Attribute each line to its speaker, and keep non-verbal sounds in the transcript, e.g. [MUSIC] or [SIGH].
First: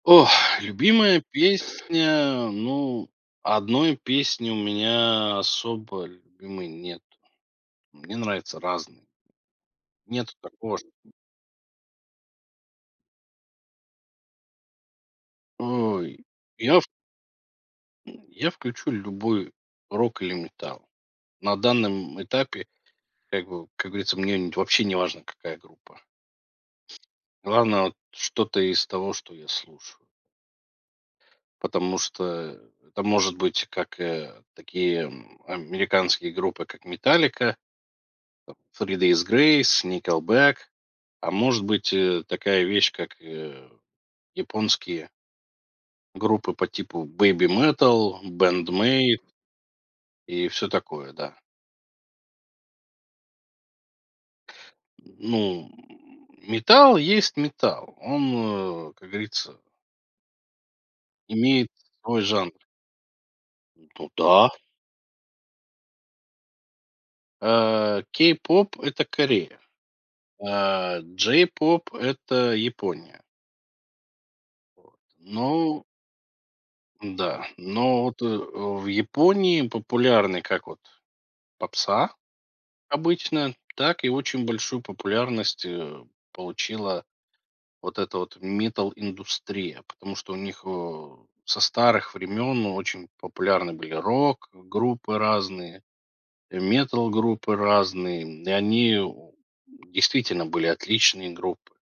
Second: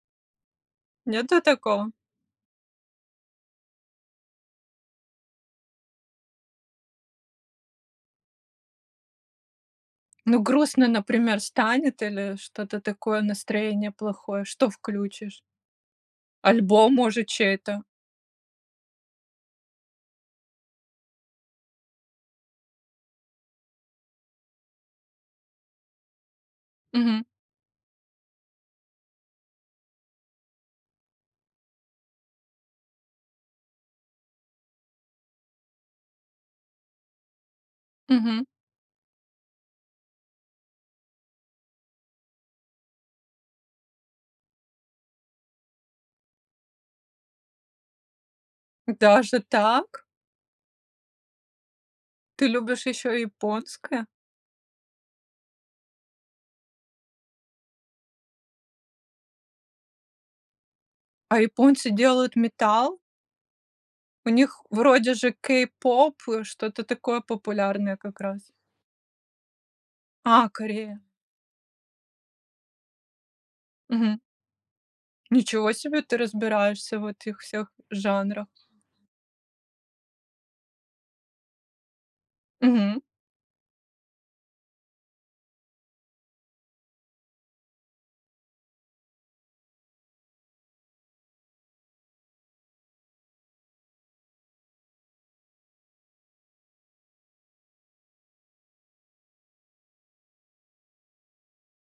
Speaker 1: Ох, [EXHALES] любимая
Speaker 2: Нету такого.
Speaker 1: песня, ну, 1 песни у меня особо любимой нету, мне нравятся разные. Нету
Speaker 2: Ну,
Speaker 1: такого,
Speaker 2: грустно,
Speaker 1: чт
Speaker 2: например, станет или что-то такое, настроение плохое, что включишь?
Speaker 1: Ой, я в
Speaker 2: Альбом, может, чей-то?
Speaker 1: Я включу любой рок или металл на данном этапе, как бы, как говорится, мне не вообще неважно, какая группа.
Speaker 2: Мгм.
Speaker 1: Главное, вот, что-то из того, что я слушаю. Потому что это может быть как, э, такие, м, американские группы, как Metallica,
Speaker 2: Мгм.
Speaker 1: Three Days Grace, Nickelback, а может быть, э, такая вещь, как, э, японские группы по типу Babymetal, Band-Maid.
Speaker 2: Даже так?
Speaker 1: И всё такое, да.
Speaker 2: Ты любишь ещё и японское?
Speaker 1: Ну, металл есть металл, он, э, как говорится
Speaker 2: А
Speaker 1: имеет
Speaker 2: японцы
Speaker 1: свой
Speaker 2: делают
Speaker 1: жанр.
Speaker 2: металл?
Speaker 1: Ну
Speaker 2: У
Speaker 1: да.
Speaker 2: них вроде же кей-поп, э, что-то такое популярное
Speaker 1: А
Speaker 2: как раз.
Speaker 1: "Кей-поп"- это Корея,
Speaker 2: А,
Speaker 1: а
Speaker 2: Корея.
Speaker 1: "Джей-поп"- это Япония.
Speaker 2: Мгм.
Speaker 1: Вот.
Speaker 2: Ничего
Speaker 1: Но
Speaker 2: себе, ты разбираешься в этих
Speaker 1: М-да,
Speaker 2: всех
Speaker 1: но вот, э,
Speaker 2: жанрах.
Speaker 1: в Японии популярны как вот попса,
Speaker 2: Мгм.
Speaker 1: обычно так, и очень большую популярность, э, получила вот эта вот метал-индустрия, потому что у них, э, со старых времен очень популярны были рок-группы разные, э, метал-группы разные, и они, о, действительно были отличные группы.